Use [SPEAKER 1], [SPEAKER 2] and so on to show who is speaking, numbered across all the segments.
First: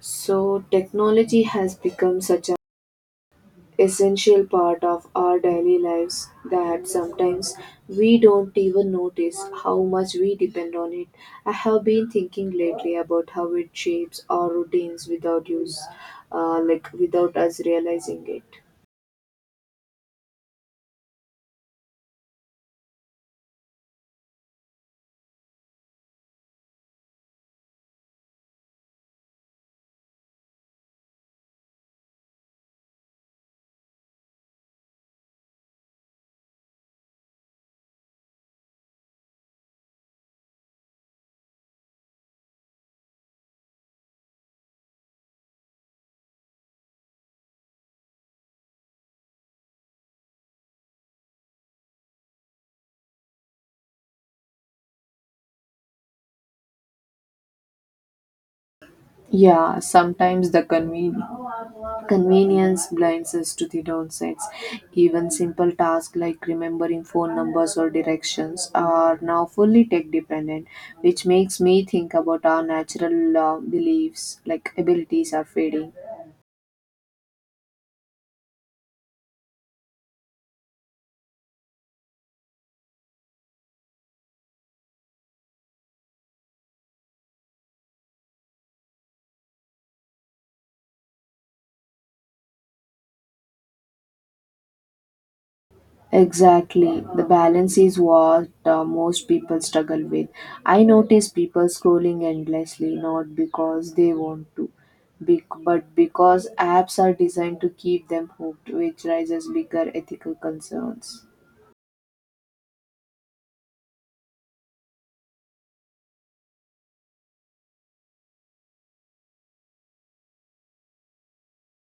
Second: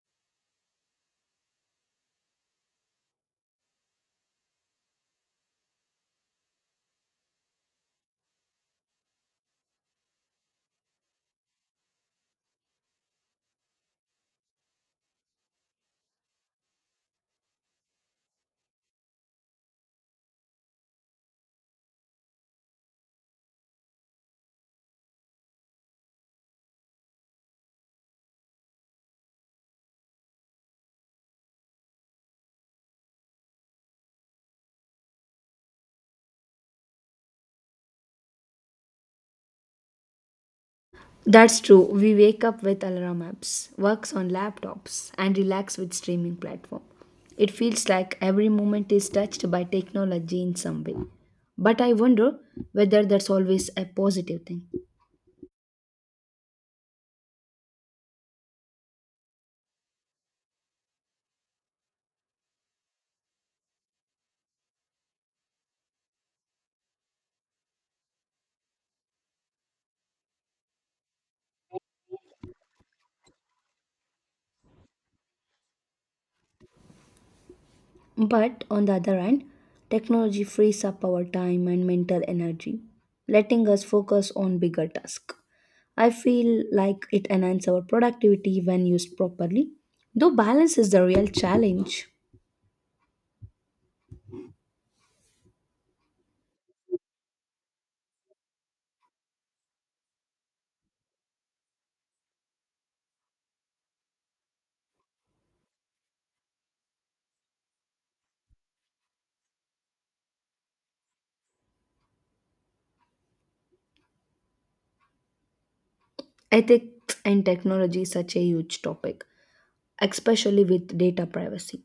[SPEAKER 1] So technology has become such an essential part of our daily lives that sometimes we don't even notice how much we depend on it. I have been thinking lately about how it shapes our routines without use, like without us realizing it.
[SPEAKER 2] That's true. We wake up with alarm apps, works on laptops, and relax with streaming platform. It feels like every moment is touched by technology in some way. But I wonder whether that's always a positive thing.
[SPEAKER 1] Yeah, sometimes the convenience blinds us to the downsides. Even simple tasks like remembering phone numbers or directions are now fully tech dependent, which makes me think about our natural beliefs, like abilities, are fading.
[SPEAKER 2] But on the other hand, technology frees up our time and mental energy, letting us focus on bigger tasks. I feel like it enhances our productivity when used properly, though balance is the real challenge.
[SPEAKER 1] Exactly. The balance is what most people struggle with. I notice people scrolling endlessly, not because they want to, but because apps are designed to keep them hooked, which raises bigger ethical concerns.
[SPEAKER 2] Ethics and technology is such a huge topic, especially with data privacy.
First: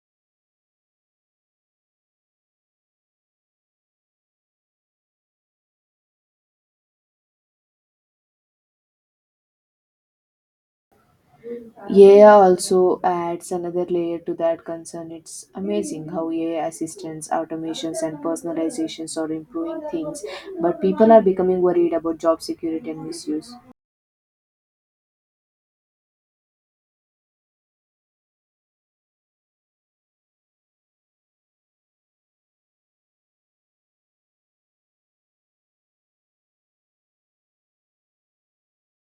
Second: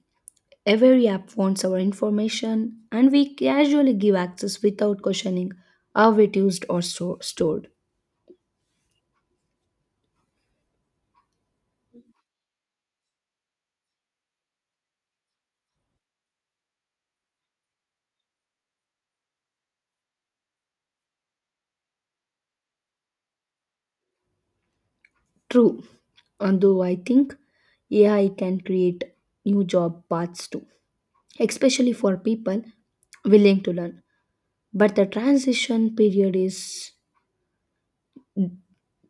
[SPEAKER 2] Every app wants our information, and we casually give access without questioning how it used or stored.
[SPEAKER 1] AI also adds another layer to that concern. It's amazing how AI assistants, automations, and personalizations are improving things, but people are becoming worried about job security and misuse.
[SPEAKER 2] True, although I think AI can create new job paths too, especially for people willing to learn. But the transition period is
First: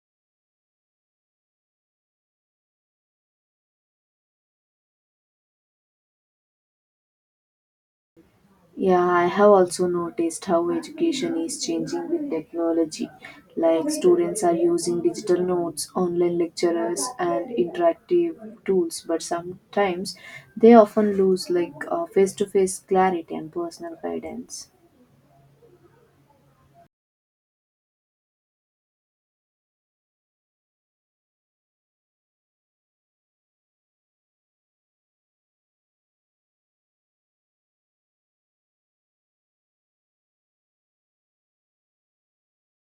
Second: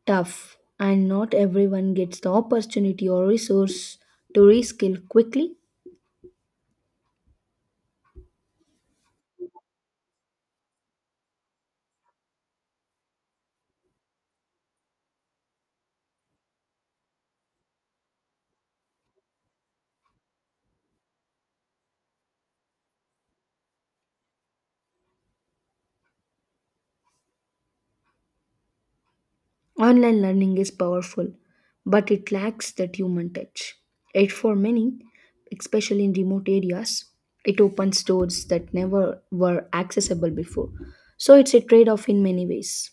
[SPEAKER 2] tough, and not everyone gets the opportunity or resource to reskill quickly.
[SPEAKER 1] Yeah, I have also noticed how education is changing with technology. Like students are using digital notes, online lecturers, and interactive tools, but sometimes they often lose like face to face clarity and personal guidance.
[SPEAKER 2] Online learning is powerful, but it lacks that human touch. Yet, for many, especially in remote areas, it opens doors that never were accessible before. So, it's a trade off in many ways.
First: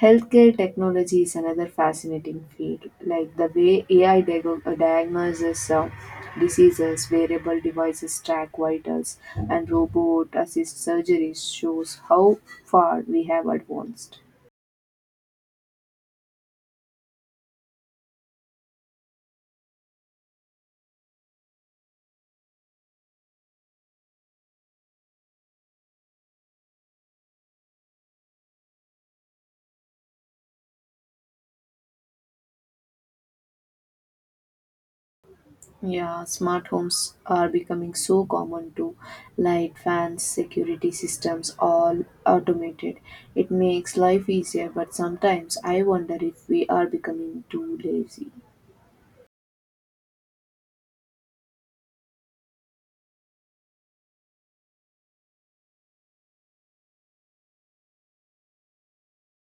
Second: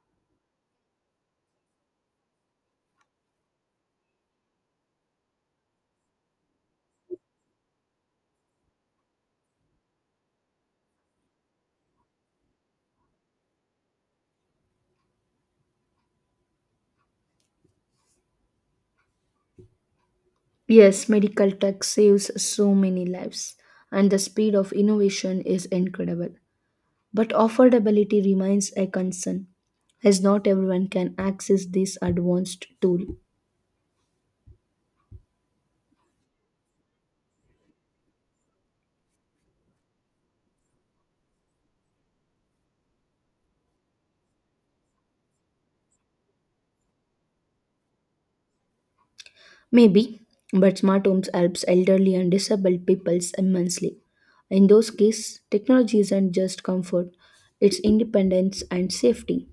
[SPEAKER 1] Healthcare technology is another fascinating field, like the way AI diagnoses diseases, wearable devices track vitals, and robot assist surgeries shows how far we have advanced.
[SPEAKER 2] Yes, medical tech saves so many lives, and the speed of innovation is incredible. But affordability remains a concern, as not everyone can access this advanced tool.
[SPEAKER 1] Yeah, smart homes are becoming so common too. Light, fans, security systems, all automated. It makes life easier, but sometimes I wonder if we are becoming too lazy.
[SPEAKER 2] Maybe, but smart homes helps elderly and disabled peoples immensely. In those cases, technology isn't just comfort, it's independence and safety.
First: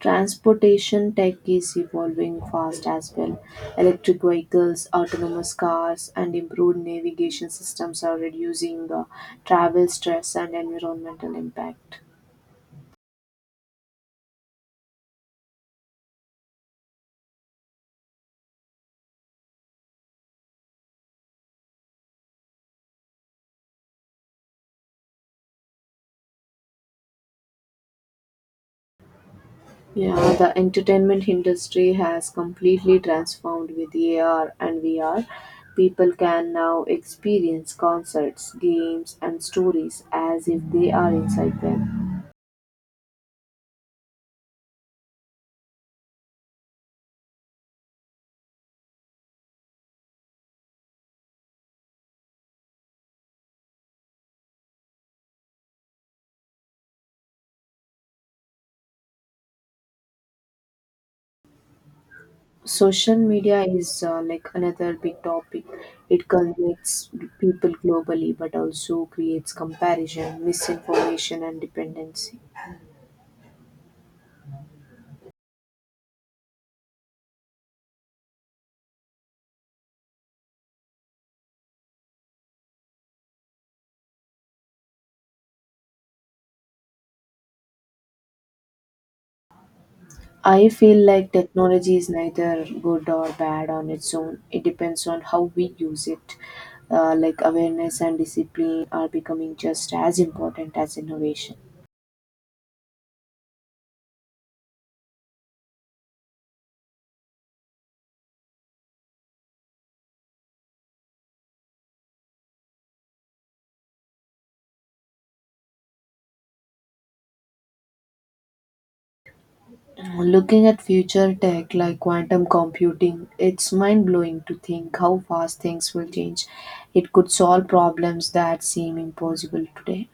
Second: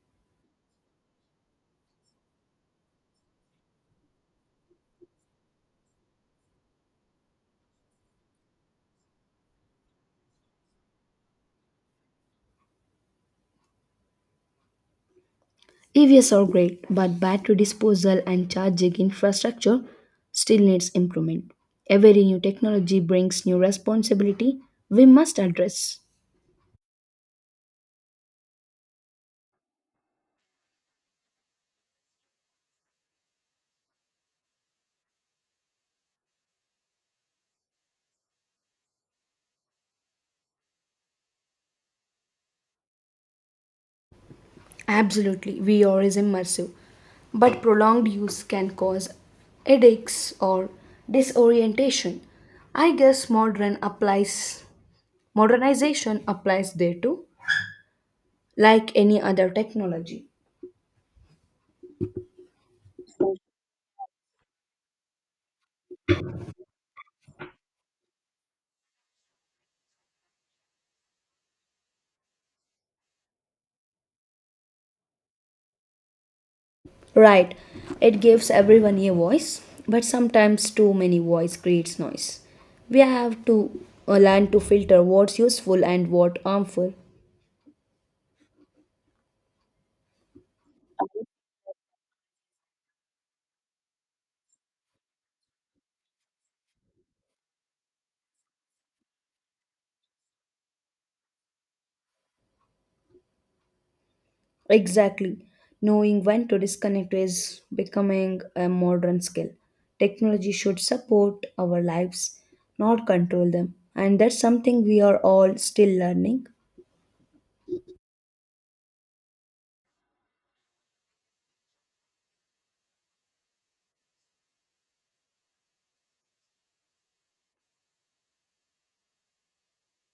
[SPEAKER 1] Transportation tech is evolving fast as well. Electric vehicles, autonomous cars, and improved navigation systems are reducing travel stress and environmental impact.
[SPEAKER 2] EVs are great, but battery disposal and charging infrastructure still needs improvement. Every new technology brings new responsibility we must address.
[SPEAKER 1] Yeah, the entertainment industry has completely transformed with AR and VR. People can now experience concerts, games, and stories as if they are inside them.
[SPEAKER 2] Absolutely, VR is immersive, but prolonged use can cause headaches or disorientation. I guess modernization applies there too, like any other technology.
[SPEAKER 1] Social media is like another big topic. It connects people globally but also creates comparison, misinformation, and dependency.
[SPEAKER 2] Right, it gives everyone a voice, but sometimes too many voice creates noise. We have to learn to filter what's useful and what harmful.
[SPEAKER 1] I feel like technology is neither good or bad on its own. It depends on how we use it. Like awareness and discipline are becoming just as important as innovation.
[SPEAKER 2] Exactly. Knowing when to disconnect is becoming a modern skill. Technology should support our lives, not control them. And that's something we are all still learning.
[SPEAKER 1] Looking at future tech like quantum computing, it's mind blowing to think how fast things will change. It could solve problems that seem impossible today.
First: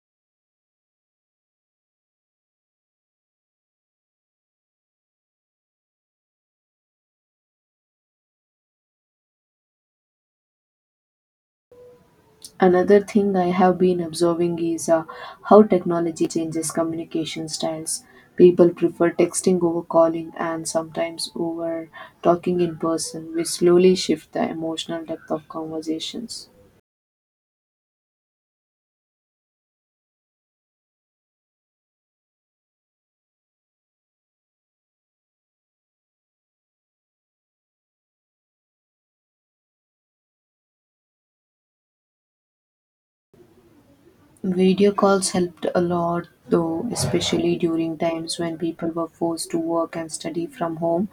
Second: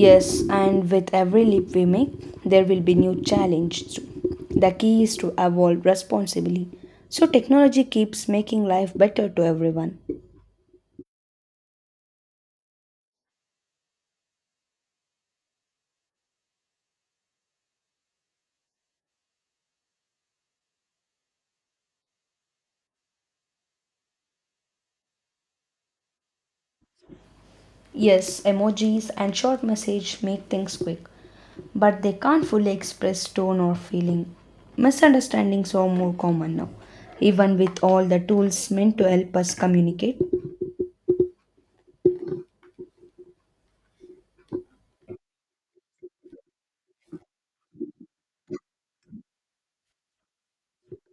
[SPEAKER 2] Yes, and with every leap we make, there will be new challenges too. The key is to evolve responsibly. So technology keeps making life better to everyone.
[SPEAKER 1] Another thing I have been observing is how technology changes communication styles. People prefer texting over calling and sometimes over talking in person, which slowly shift the emotional depth of conversations.
[SPEAKER 2] Yes, emojis and short message make things quick, but they can't fully express tone or feeling. Misunderstandings are more common now, even with all the tools meant to help us communicate.
[SPEAKER 1] Video calls helped a lot though, especially during times when people were forced to work and study from home.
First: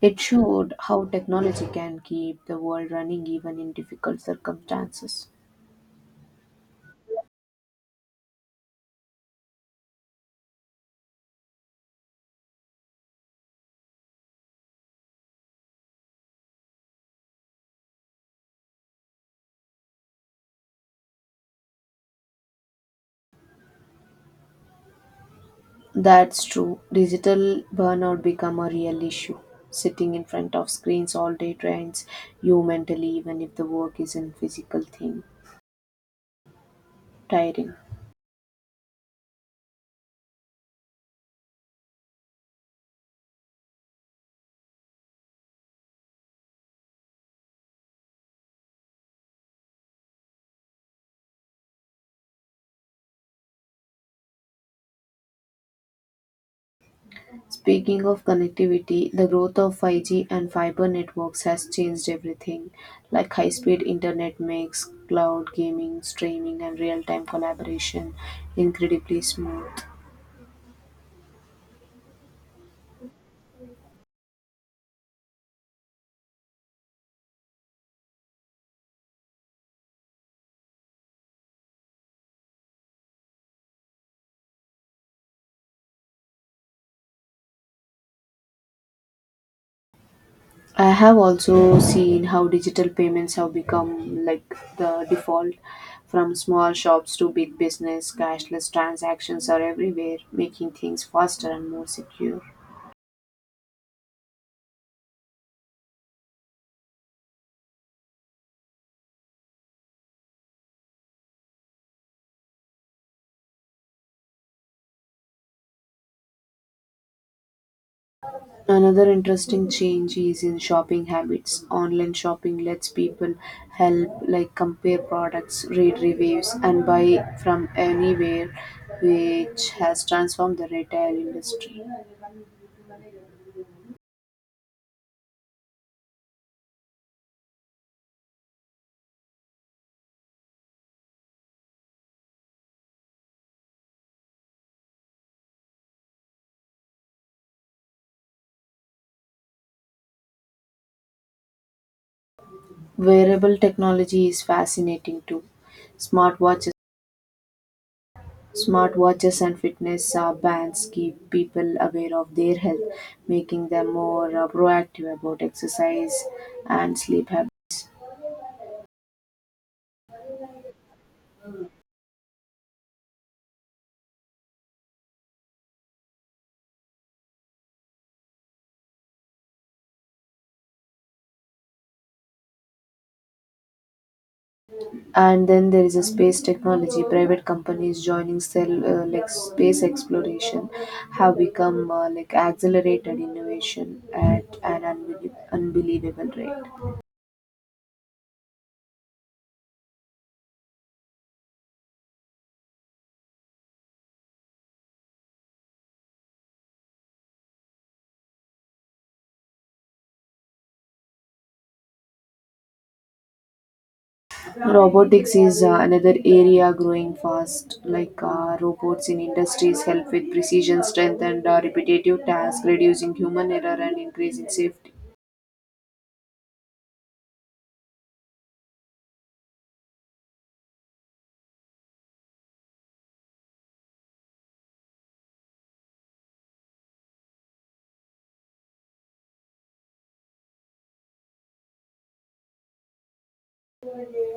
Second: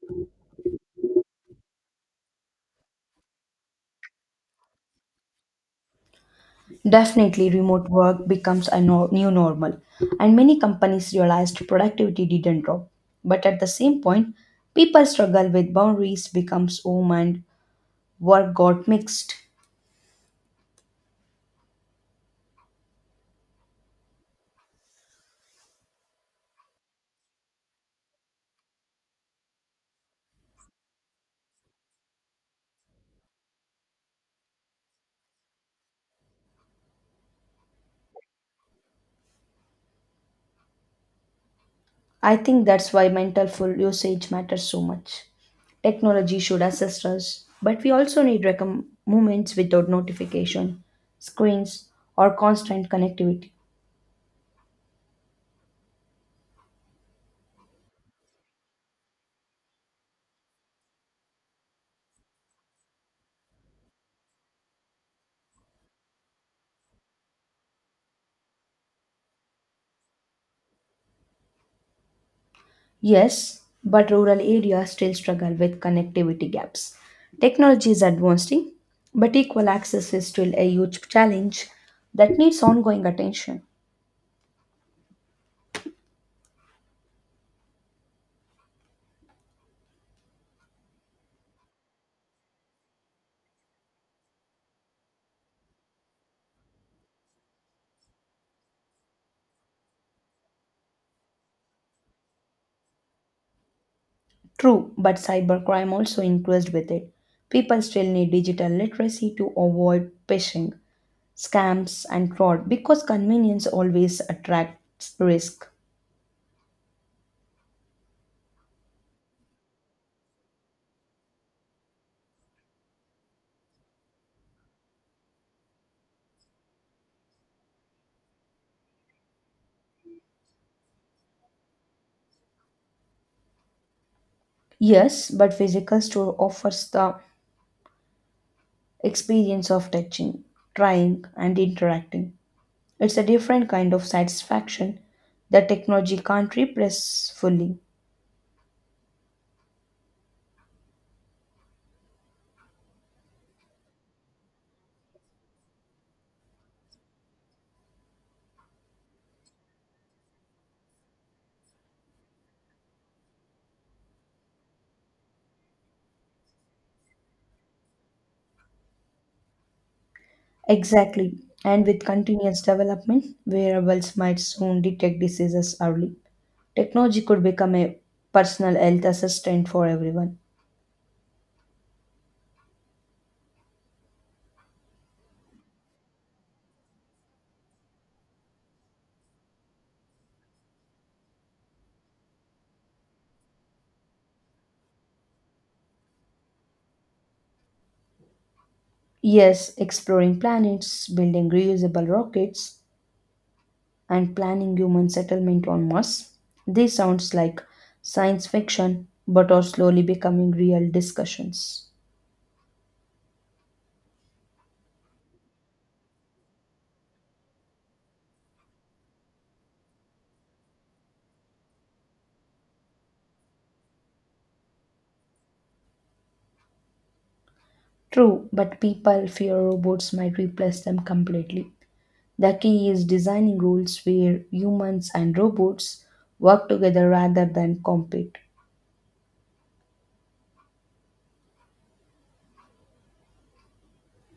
[SPEAKER 1] It showed how technology can keep the world running even in difficult circumstances.
[SPEAKER 2] Definitely, remote work becomes a new normal, and many companies realized productivity didn't drop. But at the same point, people struggle with boundaries becomes home and work got mixed.
[SPEAKER 1] That's true. Digital burnout become a real issue. Sitting in front of screens all day drains you mentally even if the work isn't physical thing tiring.
[SPEAKER 2] I think that's why mental full usage matters so much. Technology should assist us, but we also need recomm moments without notification, screens, or constant connectivity.
[SPEAKER 1] Speaking of connectivity, the growth of 5G and fiber networks has changed everything, like high speed internet makes cloud gaming, streaming, and real time collaboration incredibly smooth.
[SPEAKER 2] Yes, but rural areas still struggle with connectivity gaps. Technology is advancing, but equal access is still a huge challenge that needs ongoing attention.
[SPEAKER 1] I have also seen how digital payments have become like the default. From small shops to big business, cashless transactions are everywhere, making things faster and more secure.
[SPEAKER 2] True, but cybercrime also increased with it. People still need digital literacy to avoid phishing scams and fraud because convenience always attracts risk.
[SPEAKER 1] Another interesting change is in shopping habits. Online shopping lets people help like compare products, read reviews and buy from anywhere which has transformed the retail industry.
[SPEAKER 2] Yes, but physical store offers the experience of touching, trying, and interacting. It's a different kind of satisfaction that technology can't replace fully.
[SPEAKER 1] Wearable technology is fascinating too. Smartwatches Smartwatches and fitness bands keep people aware of their health, making them more proactive about exercise and sleep habits.
[SPEAKER 2] Exactly. And with continuous development, wearables might soon detect diseases early. Technology could become a personal health assistant for everyone.
[SPEAKER 1] And then there is a space technology. Private companies joining cell like space exploration have become like accelerated innovation at an unbelievable rate.
[SPEAKER 2] Yes, exploring planets, building reusable rockets, and planning human settlement on Mars. This sounds like science fiction, but are slowly becoming real discussions.
[SPEAKER 1] Robotics is another area growing fast. Like robots in industries help with precision, strength, and repetitive tasks, reducing human error and increasing safety.
[SPEAKER 2] True, but people fear robots might replace them completely. The key is designing rules where humans and robots work together rather than compete.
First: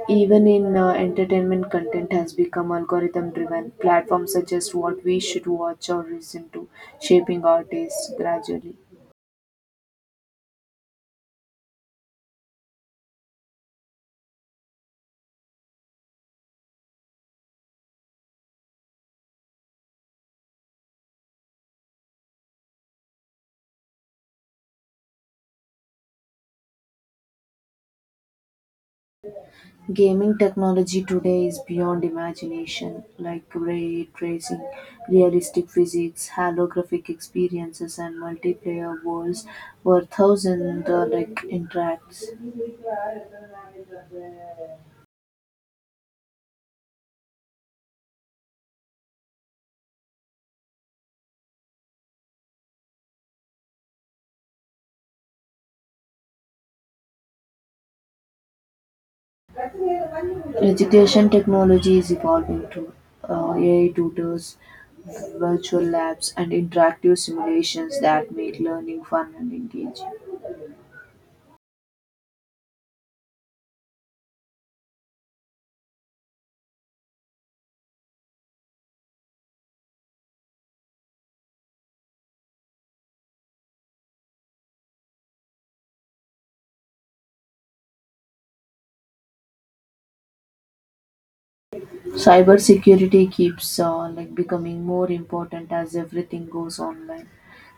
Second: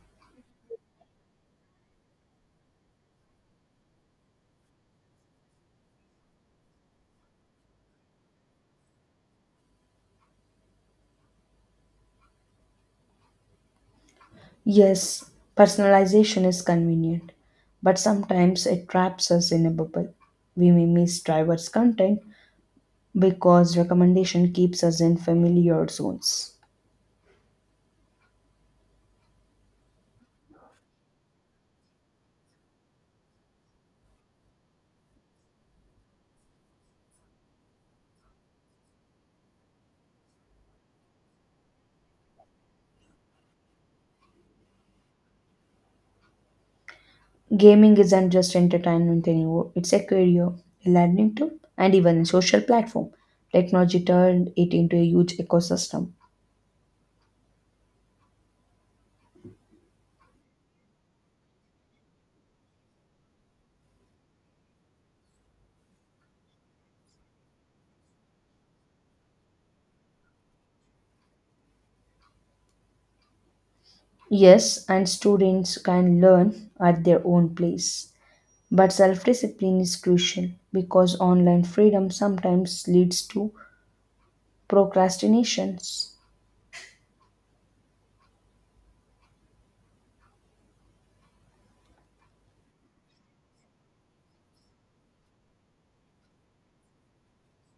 [SPEAKER 1] Even in entertainment, content has become algorithm driven. Platforms suggest what we should watch or listen to, shaping our tastes gradually.
[SPEAKER 2] Yes, personalization is convenient, but sometimes it traps us in a bubble. We may miss driver's content because recommendation keeps us in familiar zones.
[SPEAKER 1] Gaming technology today is beyond imagination, like ray tracing, realistic physics, holographic experiences, and multiplayer worlds where thousands like interacts.
[SPEAKER 2] Gaming isn't just entertainment anymore, it's a career, a learning tool, and even a social platform. Technology turned it into a huge ecosystem.
[SPEAKER 1] Education technology is evolving too. AI tutors, virtual labs, and interactive simulations that make learning fun and engaging.
[SPEAKER 2] Yes, and students can learn at their own pace. But self discipline is crucial because online freedom sometimes leads to procrastinations.
[SPEAKER 1] Cybersecurity keeps like becoming more important as everything goes online.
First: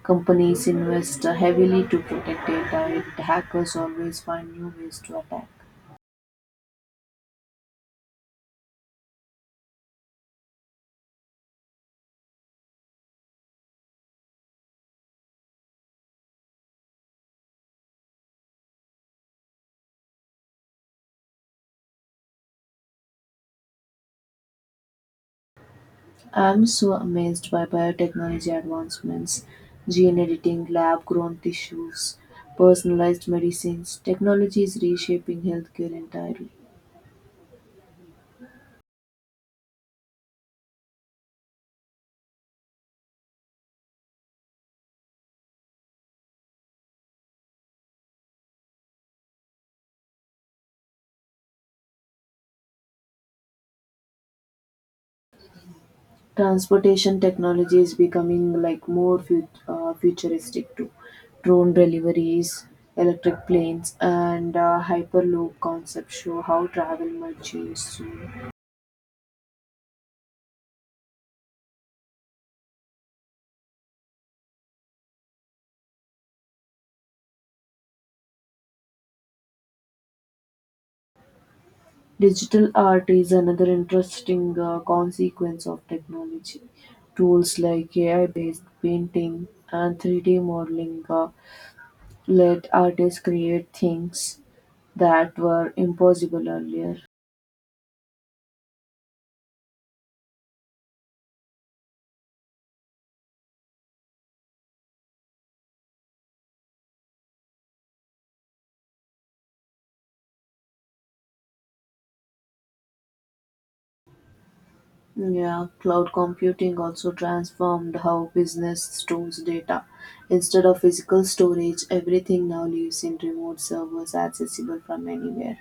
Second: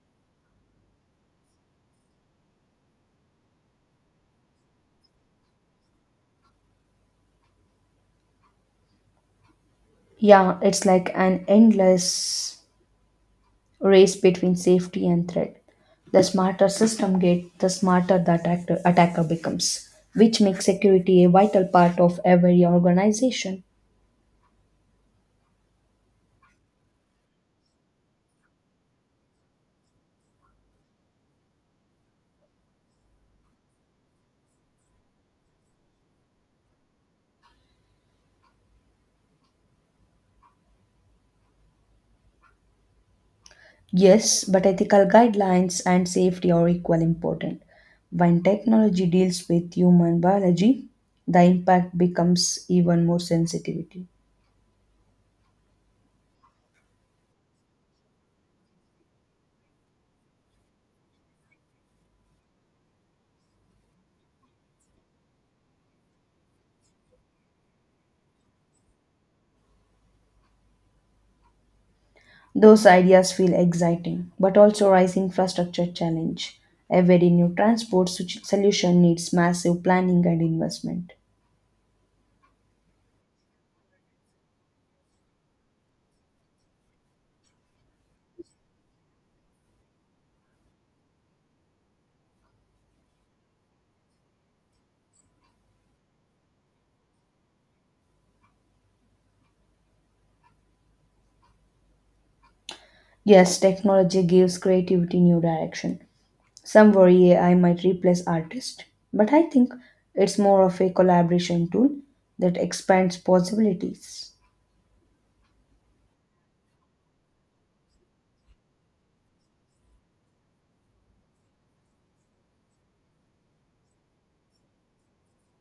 [SPEAKER 1] Companies invest heavily to protect data, yet hackers always find new ways to attack.
[SPEAKER 2] Yeah, it's like an endless race between safety and threat. The smarter system gets, the smarter the attacker becomes, which makes security a vital part of every organization.
[SPEAKER 1] I'm so amazed by biotechnology advancements, gene editing, lab grown tissues, personalized medicines. Technology is reshaping healthcare entirely.
[SPEAKER 2] Yes, but ethical guidelines and safety are equally important. When technology deals with human biology, the impact becomes even more sensitivity.
[SPEAKER 1] Transportation technology is becoming like more futuristic too. Drone deliveries, electric planes, and hyperloop concepts show how travel might change soon.
[SPEAKER 2] Those ideas feel exciting, but also rise infrastructure challenge. Every new transport solution needs massive planning and investment.
[SPEAKER 1] Digital art is another interesting consequence of technology. Tools like AI based painting and 3D modeling let artists create things that were impossible earlier.
[SPEAKER 2] Yes, technology gives creativity new direction. Some worry AI might replace artists, but I think it's more of a collaboration tool that expands possibilities.
[SPEAKER 1] Yeah, cloud computing also transformed how business stores data. Instead of physical storage, everything now lives in remote servers accessible from anywhere.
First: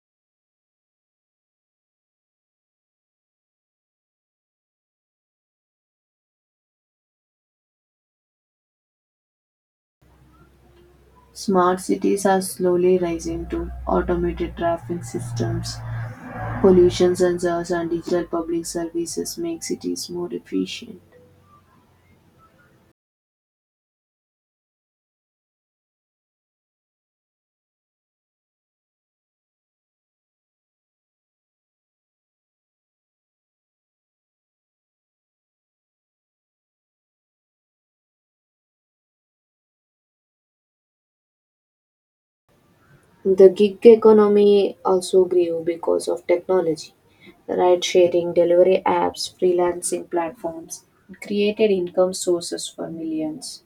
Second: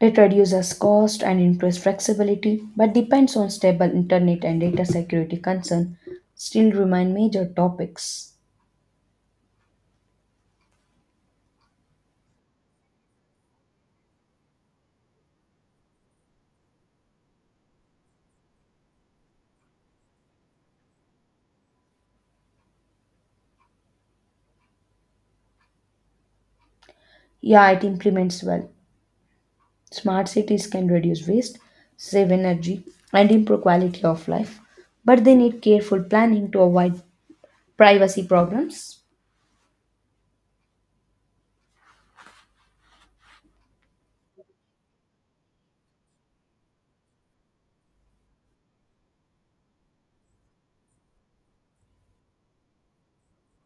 [SPEAKER 2] It reduces cost and improves flexibility, but depends on stable internet and data security concern still remain major topics.
[SPEAKER 1] Smart cities are slowly rising to automated traffic systems. Pollution sensors and digital public services make cities more efficient.
[SPEAKER 2] Yeah, it implements well. Smart cities can reduce waste, save energy, and improve quality of life, but they need careful planning to avoid privacy problems?
[SPEAKER 1] The gig economy also grew because of technology. Ride sharing, delivery apps, freelancing platforms created income sources for millions.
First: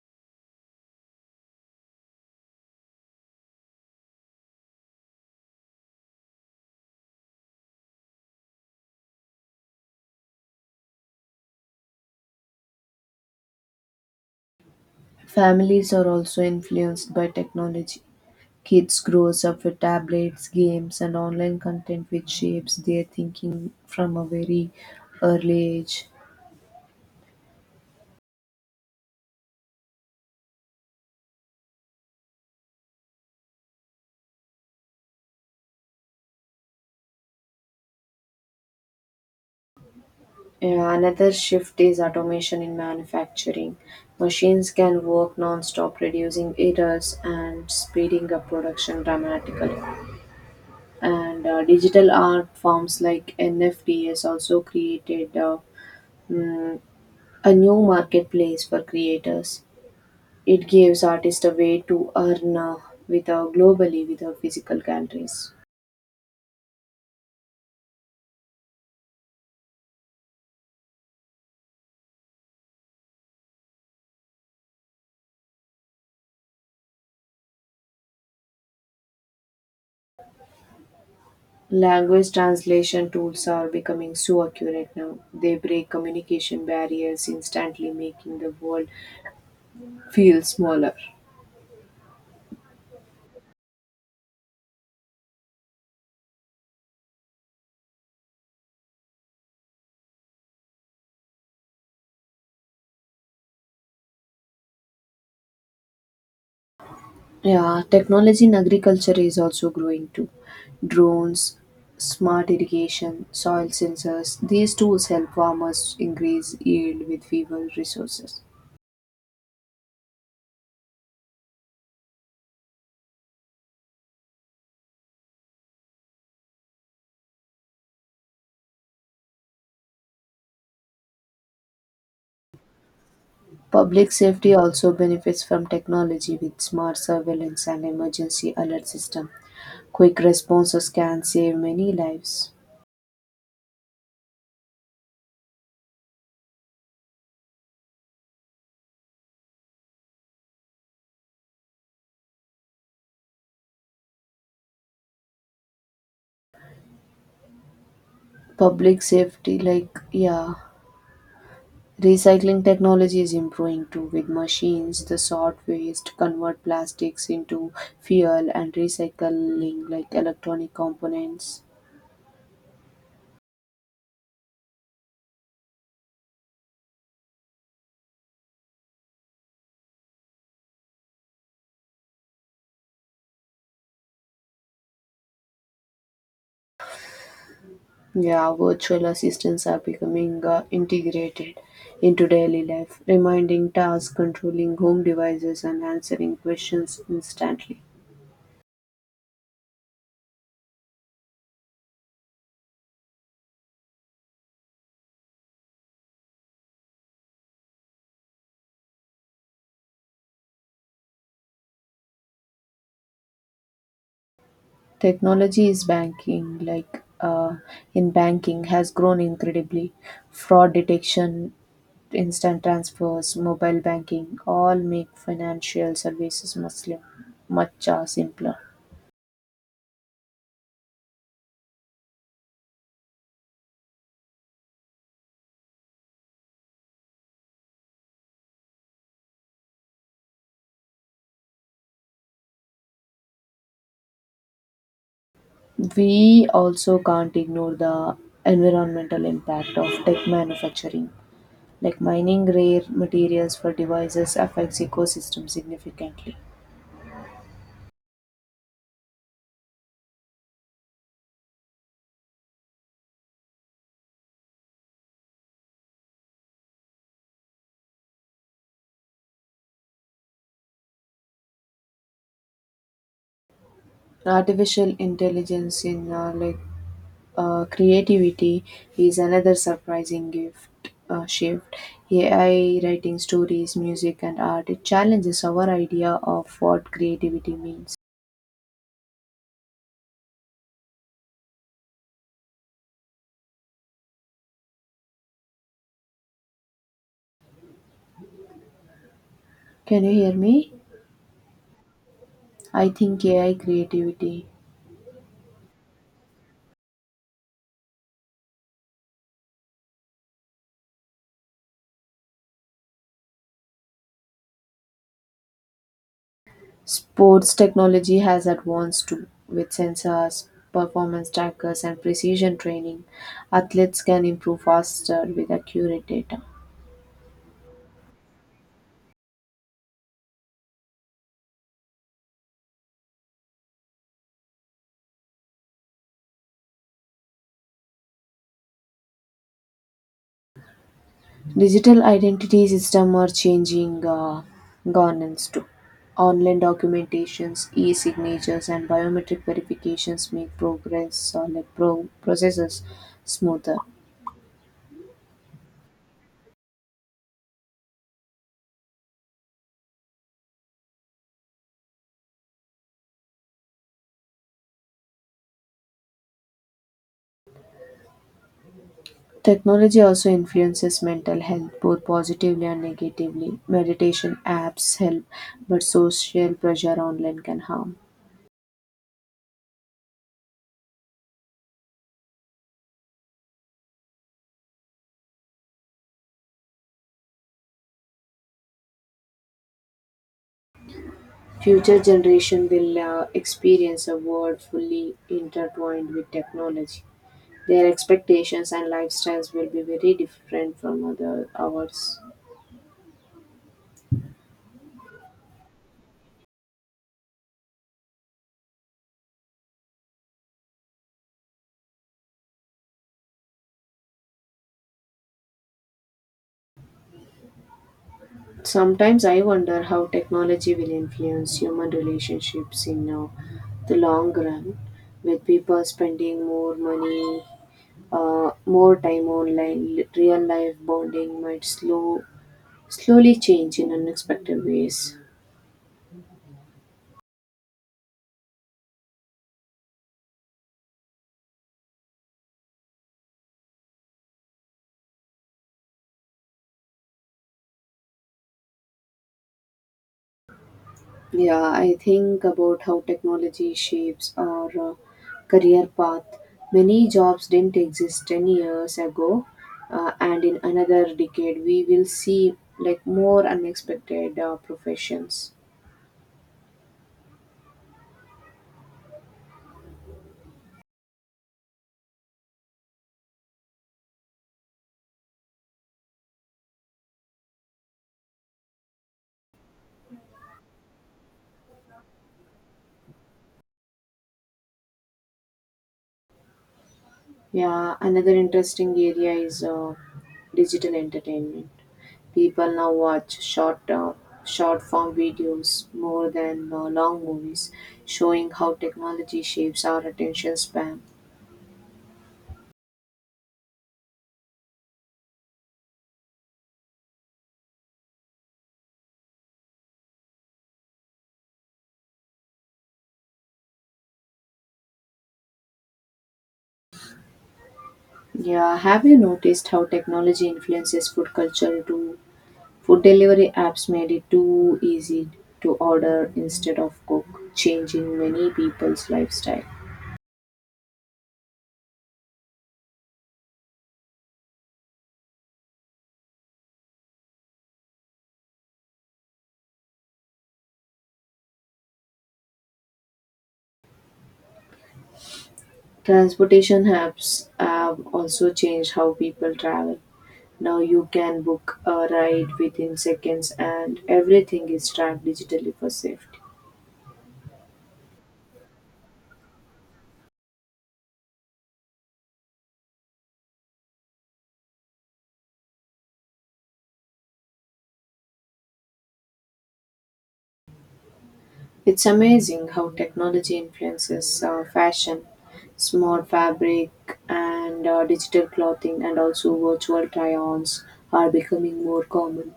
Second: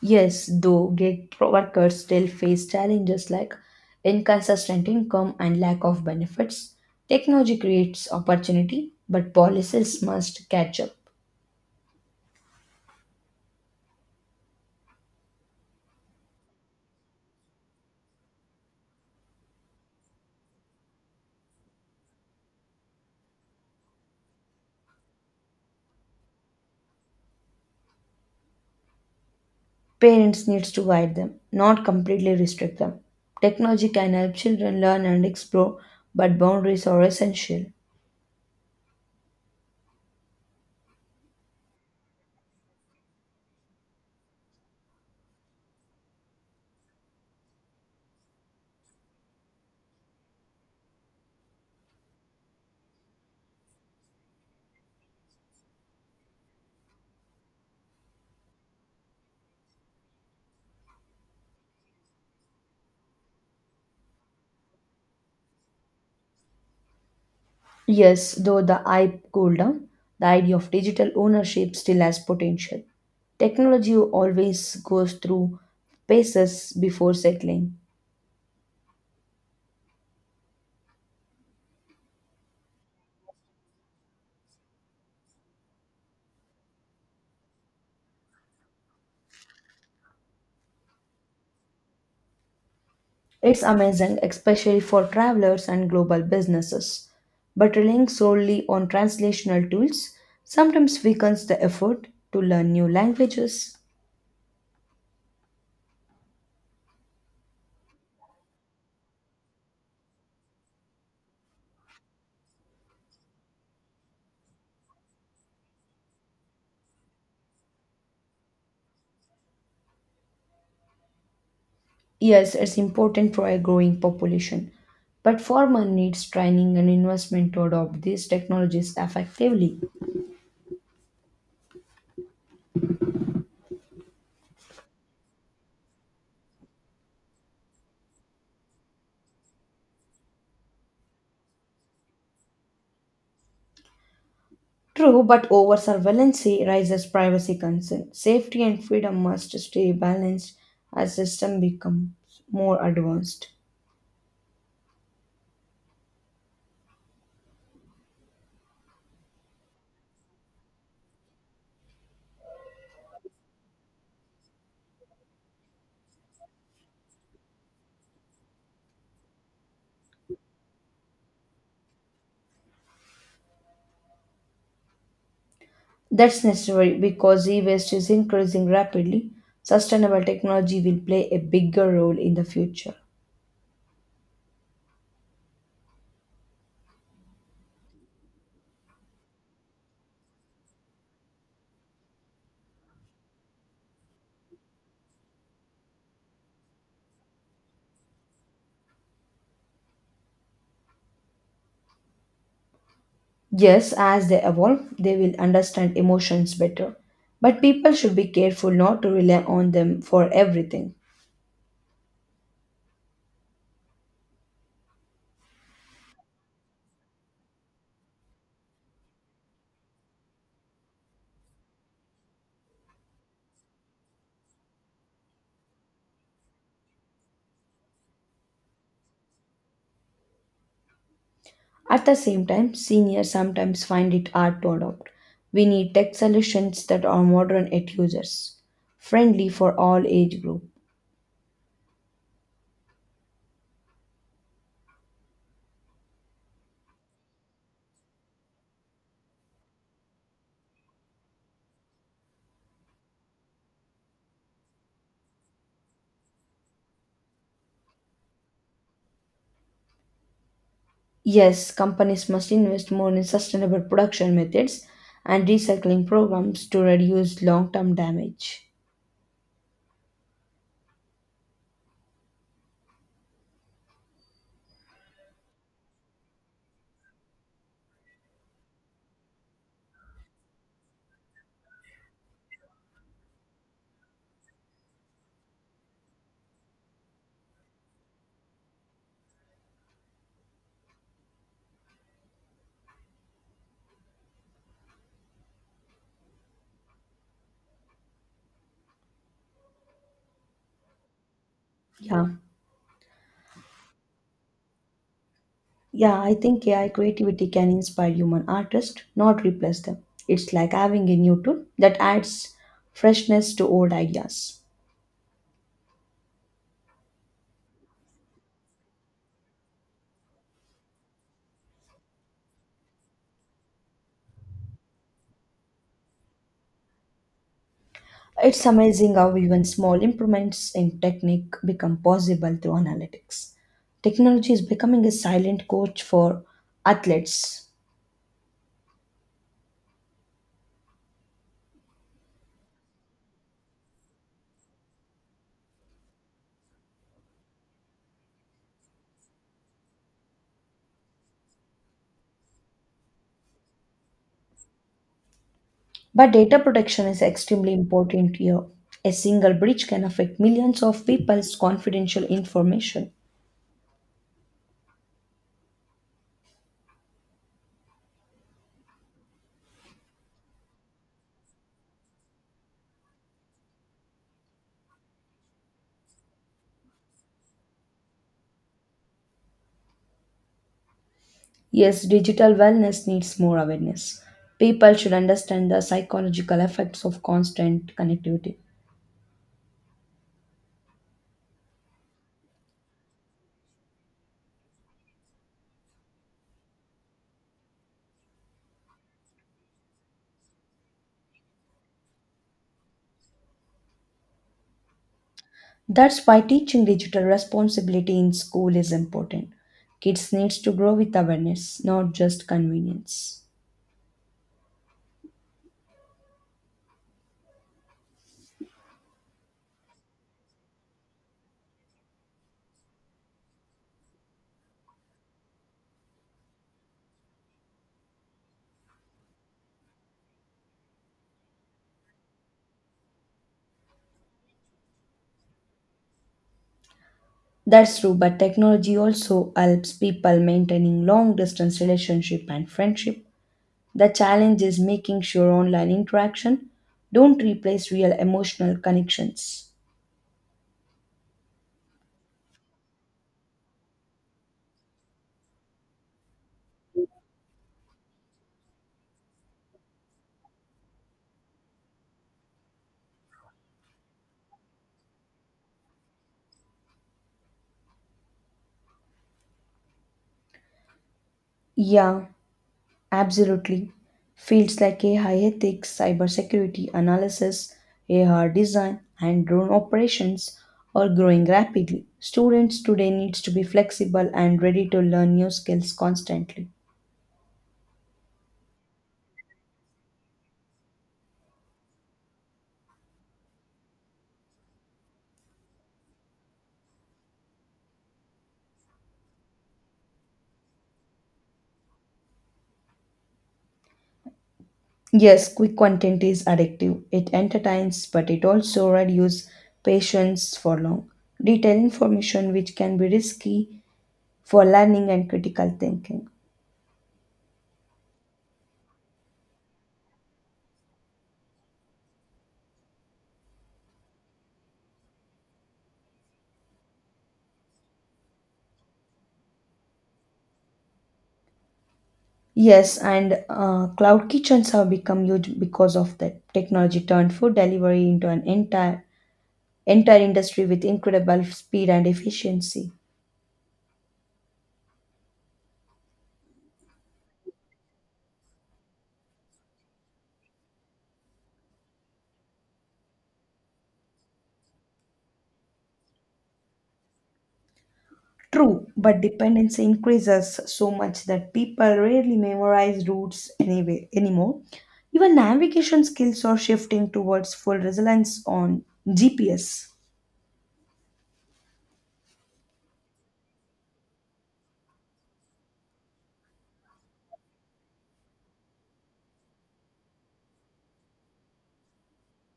[SPEAKER 2] Yes, though workers still face challenges like inconsistent income and lack of benefits. Technology creates opportunity, but policies must catch up.
[SPEAKER 1] Families are also influenced by technology. Kids grows up with tablets, games, and online content, which shapes their thinking from a very early age.
[SPEAKER 2] Parents needs to guide them, not completely restrict them. Technology can help children learn and explore, but boundaries are essential.
[SPEAKER 1] Yeah, another shift is automation in manufacturing. Machines can work non-stop, reducing errors and speeding up production dramatically. And digital art forms like NFT has also created mm, a new marketplace for creators. It gives artists a way to earn with globally with physical countries.
[SPEAKER 2] Yes, though the hype cooled down, the idea of digital ownership still has potential. Technology always goes through phases before settling.
[SPEAKER 1] Language translation tools are becoming so accurate now. They break communication barriers instantly, making the world feel smaller.
[SPEAKER 2] It's amazing, especially for travelers and global businesses. But relying solely on translational tools sometimes weakens the effort to learn new languages.
[SPEAKER 1] Yeah, technology in agriculture is also growing too. Drones, smart irrigation, soil sensors, these tools help farmers increase yield with fewer resources.
[SPEAKER 2] Yes, it's important for a growing population, but farmer needs training and investment to adopt these technologies effectively.
[SPEAKER 1] Public safety also benefits from technology with smart surveillance and emergency alert system. Quick responses can save many lives.
[SPEAKER 2] True, but over surveillance rises privacy concern. Safety and freedom must stay balanced as system becomes more advanced.
[SPEAKER 1] Public safety like yeah, recycling technology is improving too, with machines the sort waste convert plastics into fuel and recycling like electronic components.
[SPEAKER 2] That's necessary because e-waste is increasing rapidly. Sustainable technology will play a bigger role in the future.
[SPEAKER 1] Yeah, virtual assistants are becoming integrated into daily life, reminding tasks, controlling home devices and answering questions instantly.
[SPEAKER 2] Yes, as they evolve, they will understand emotions better. But people should be careful not to rely on them for everything.
[SPEAKER 1] Technology is banking, like in banking, has grown incredibly. Fraud detection, instant transfers, mobile banking, all make financial services much simpler.
[SPEAKER 2] At the same time, seniors sometimes find it hard to adopt. We need tech solutions that are modern yet users friendly for all age group.
[SPEAKER 1] We also can't ignore the environmental impact of tech manufacturing. Like mining rare materials for devices affects ecosystem significantly.
[SPEAKER 2] Yes, companies must invest more in sustainable production methods and recycling programs to reduce long-term damage.
[SPEAKER 1] Artificial intelligence in like creativity is another surprising gift shift. AI writing stories, music, and art, it challenges our idea of what creativity means. Can you hear me?
[SPEAKER 2] Yeah.
[SPEAKER 1] I think AI creativity.
[SPEAKER 2] Yeah, I think AI creativity can inspire human artists, not replace them. It's like having a new tool that adds freshness to old ideas.
[SPEAKER 1] Sports technology has advanced too, with sensors, performance trackers, and precision training. Athletes can improve faster with accurate data.
[SPEAKER 2] It's amazing how even small improvements in technique become possible through analytics. Technology is becoming a silent coach for athletes.
[SPEAKER 1] Digital identity systems are changing governance too. Online documentations, e-signatures, and biometric verifications make progress or like pro- processes smoother.
[SPEAKER 2] But data protection is extremely important here. A single breach can affect millions of people's confidential information.
[SPEAKER 1] Technology also influences mental health both positively and negatively. Meditation apps help, but social pressure online can harm.
[SPEAKER 2] Yes, digital wellness needs more awareness. People should understand the psychological effects of constant connectivity.
[SPEAKER 1] Future generation will experience a world fully intertwined with technology. Their expectations and lifestyles will be very different from other ours.
[SPEAKER 2] That's why teaching digital responsibility in school is important. Kids needs to grow with awareness, not just convenience.
[SPEAKER 1] Sometimes I wonder how technology will influence human relationships in the long run, with people spending more money, more time online. Real life bonding might slowly change in unexpected ways.
[SPEAKER 2] That's true, but technology also helps people maintaining long distance relationship and friendship. The challenge is making sure online interaction don't replace real emotional connections.
[SPEAKER 1] Yeah, I think about how technology shapes our career path. Many jobs didn't exist 10 years ago, and in another decade, we will see like more unexpected professions.
[SPEAKER 2] Yeah. Absolutely. Fields like AI ethics, cybersecurity analysis, AR design, and drone operations are growing rapidly. Students today needs to be flexible and ready to learn new skills constantly.
[SPEAKER 1] Yeah, another interesting area is digital entertainment. People now watch short form videos more than long movies, showing how technology shapes our attention span.
[SPEAKER 2] Yes, quick content is addictive. It entertains, but it also reduces patience for long. Detailed information which can be risky for learning and critical thinking.
[SPEAKER 1] Yeah, have you noticed how technology influences food culture too? Food delivery apps made it too easy to order instead of cook, changing many people's lifestyle.
[SPEAKER 2] Yes, and cloud kitchens have become huge because of that. Technology turned food delivery into an entire industry with incredible speed and efficiency.
[SPEAKER 1] Transportation apps have also changed how people travel. Now you can book a ride within seconds and everything is tracked digitally for safety.
[SPEAKER 2] True, but dependency increases so much that people rarely memorize routes anyway anymore. Even navigation skills are shifting towards full reliance on GPS.
[SPEAKER 1] It's amazing how technology influences fashion, smart fabric, and digital clothing, and also virtual try ons are becoming more common.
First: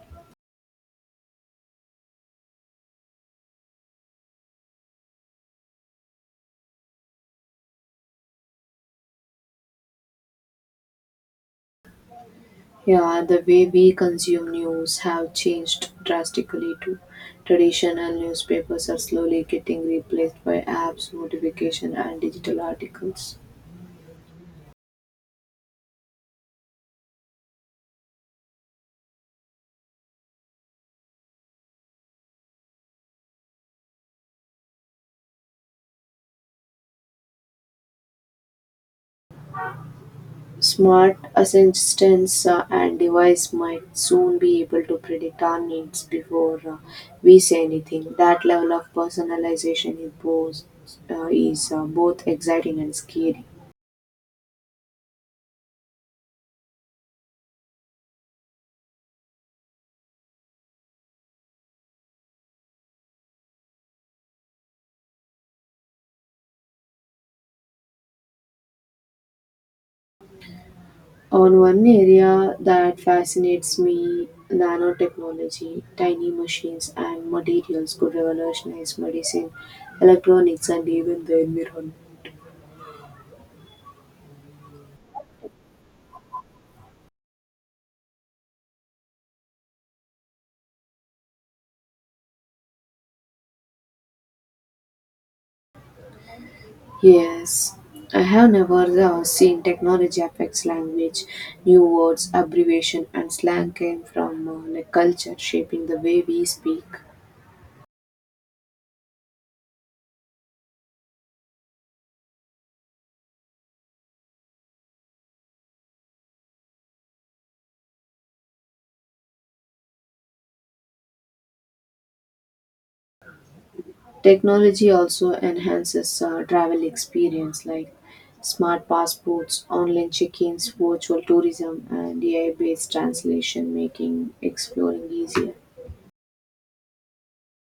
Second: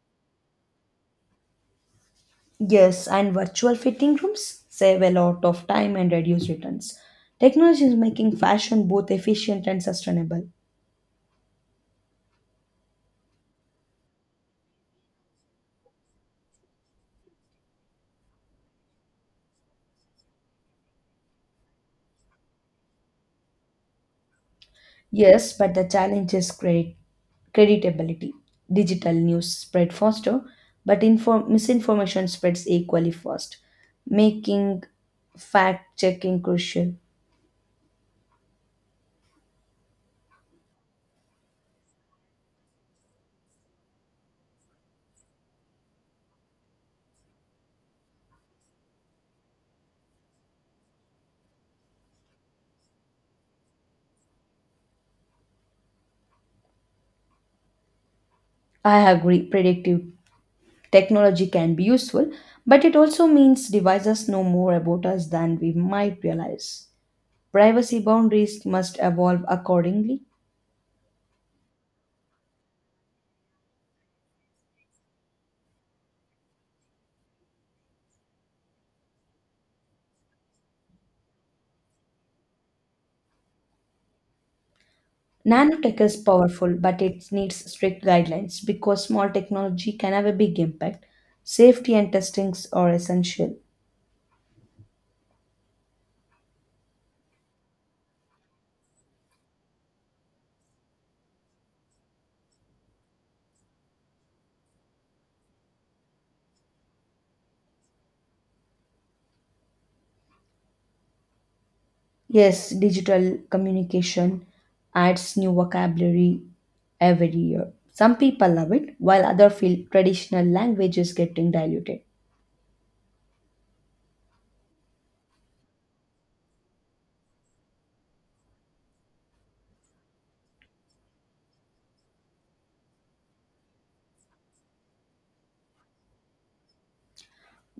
[SPEAKER 2] Yes, and virtual fitting rooms save a lot of time and reduce returns. Technology is making fashion both efficient and sustainable.
[SPEAKER 1] Yeah, the way we consume news have changed drastically too. Traditional newspapers are slowly getting replaced by apps, notification, and digital articles.
[SPEAKER 2] Yes, but the challenge is creditability. Digital news spread faster, but misinformation spreads equally fast, making fact checking crucial.
[SPEAKER 1] Smart assistants and devices might soon be able to predict our needs before we say anything. That level of personalization is both exciting and scary.
[SPEAKER 2] I agree, predictive technology can be useful, but it also means devices know more about us than we might realize. Privacy boundaries must evolve accordingly.
[SPEAKER 1] On one area that fascinates me, nanotechnology, tiny machines and materials could revolutionize medicine, electronics, and even the environment.
[SPEAKER 2] Nanotech is powerful, but it needs strict guidelines because small technology can have a big impact. Safety and testings are essential.
[SPEAKER 1] Yes, I have never seen technology affects language. New words, abbreviation, and slang came from like culture shaping the way we speak.
[SPEAKER 2] Yes, digital communication adds new vocabulary every year. Some people love it, while others feel traditional language is getting diluted.
[SPEAKER 1] Technology also enhances travel experience like smart passports, online check-ins, virtual tourism, and AI-based translation, making exploring easier.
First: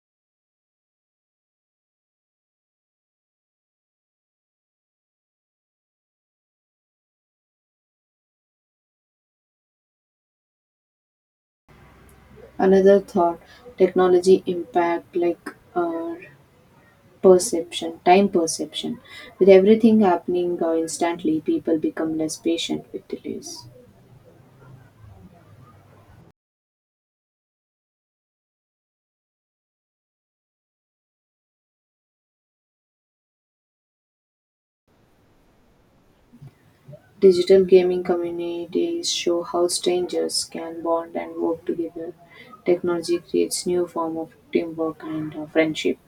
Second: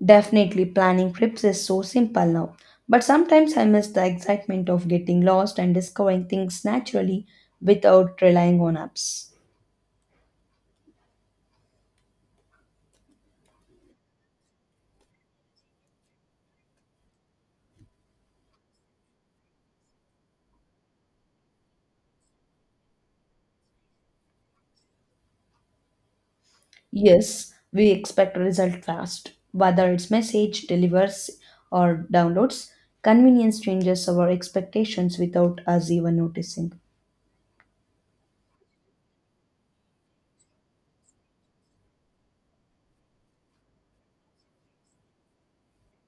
[SPEAKER 2] Definitely, planning trips is so simple now, but sometimes I miss the excitement of getting lost and discovering things naturally without relying on apps.
[SPEAKER 1] Another thought: technology impact like time perception. With everything happening instantly, people become less patient with delays.
[SPEAKER 2] Yes, we expect result fast. Whether it's message, delivers, or downloads, convenience changes our expectations without us even noticing.
[SPEAKER 1] Digital gaming communities show how strangers can bond and work together. Technology creates new form of teamwork and friendship.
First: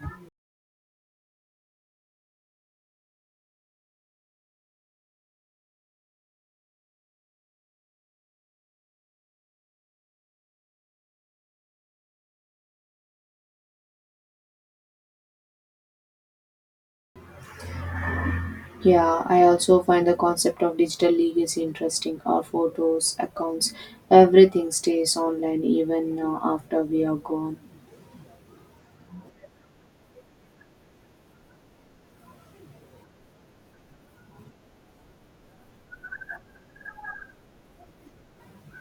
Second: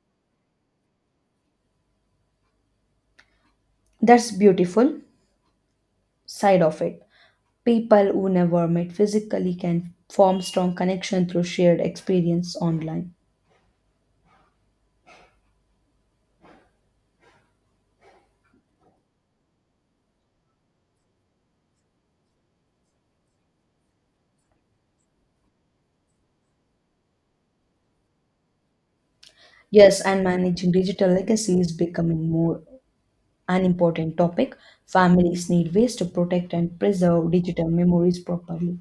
[SPEAKER 2] That's beautiful side of it. People who never met physically can form strong connection through shared experience online.
[SPEAKER 1] Yeah, I also find the concept of digital legacy interesting. Our photos, accounts, everything stays online even after we are gone.
[SPEAKER 2] Yes, and managing digital legacy is becoming more an important topic. Families need ways to protect and preserve digital memories properly.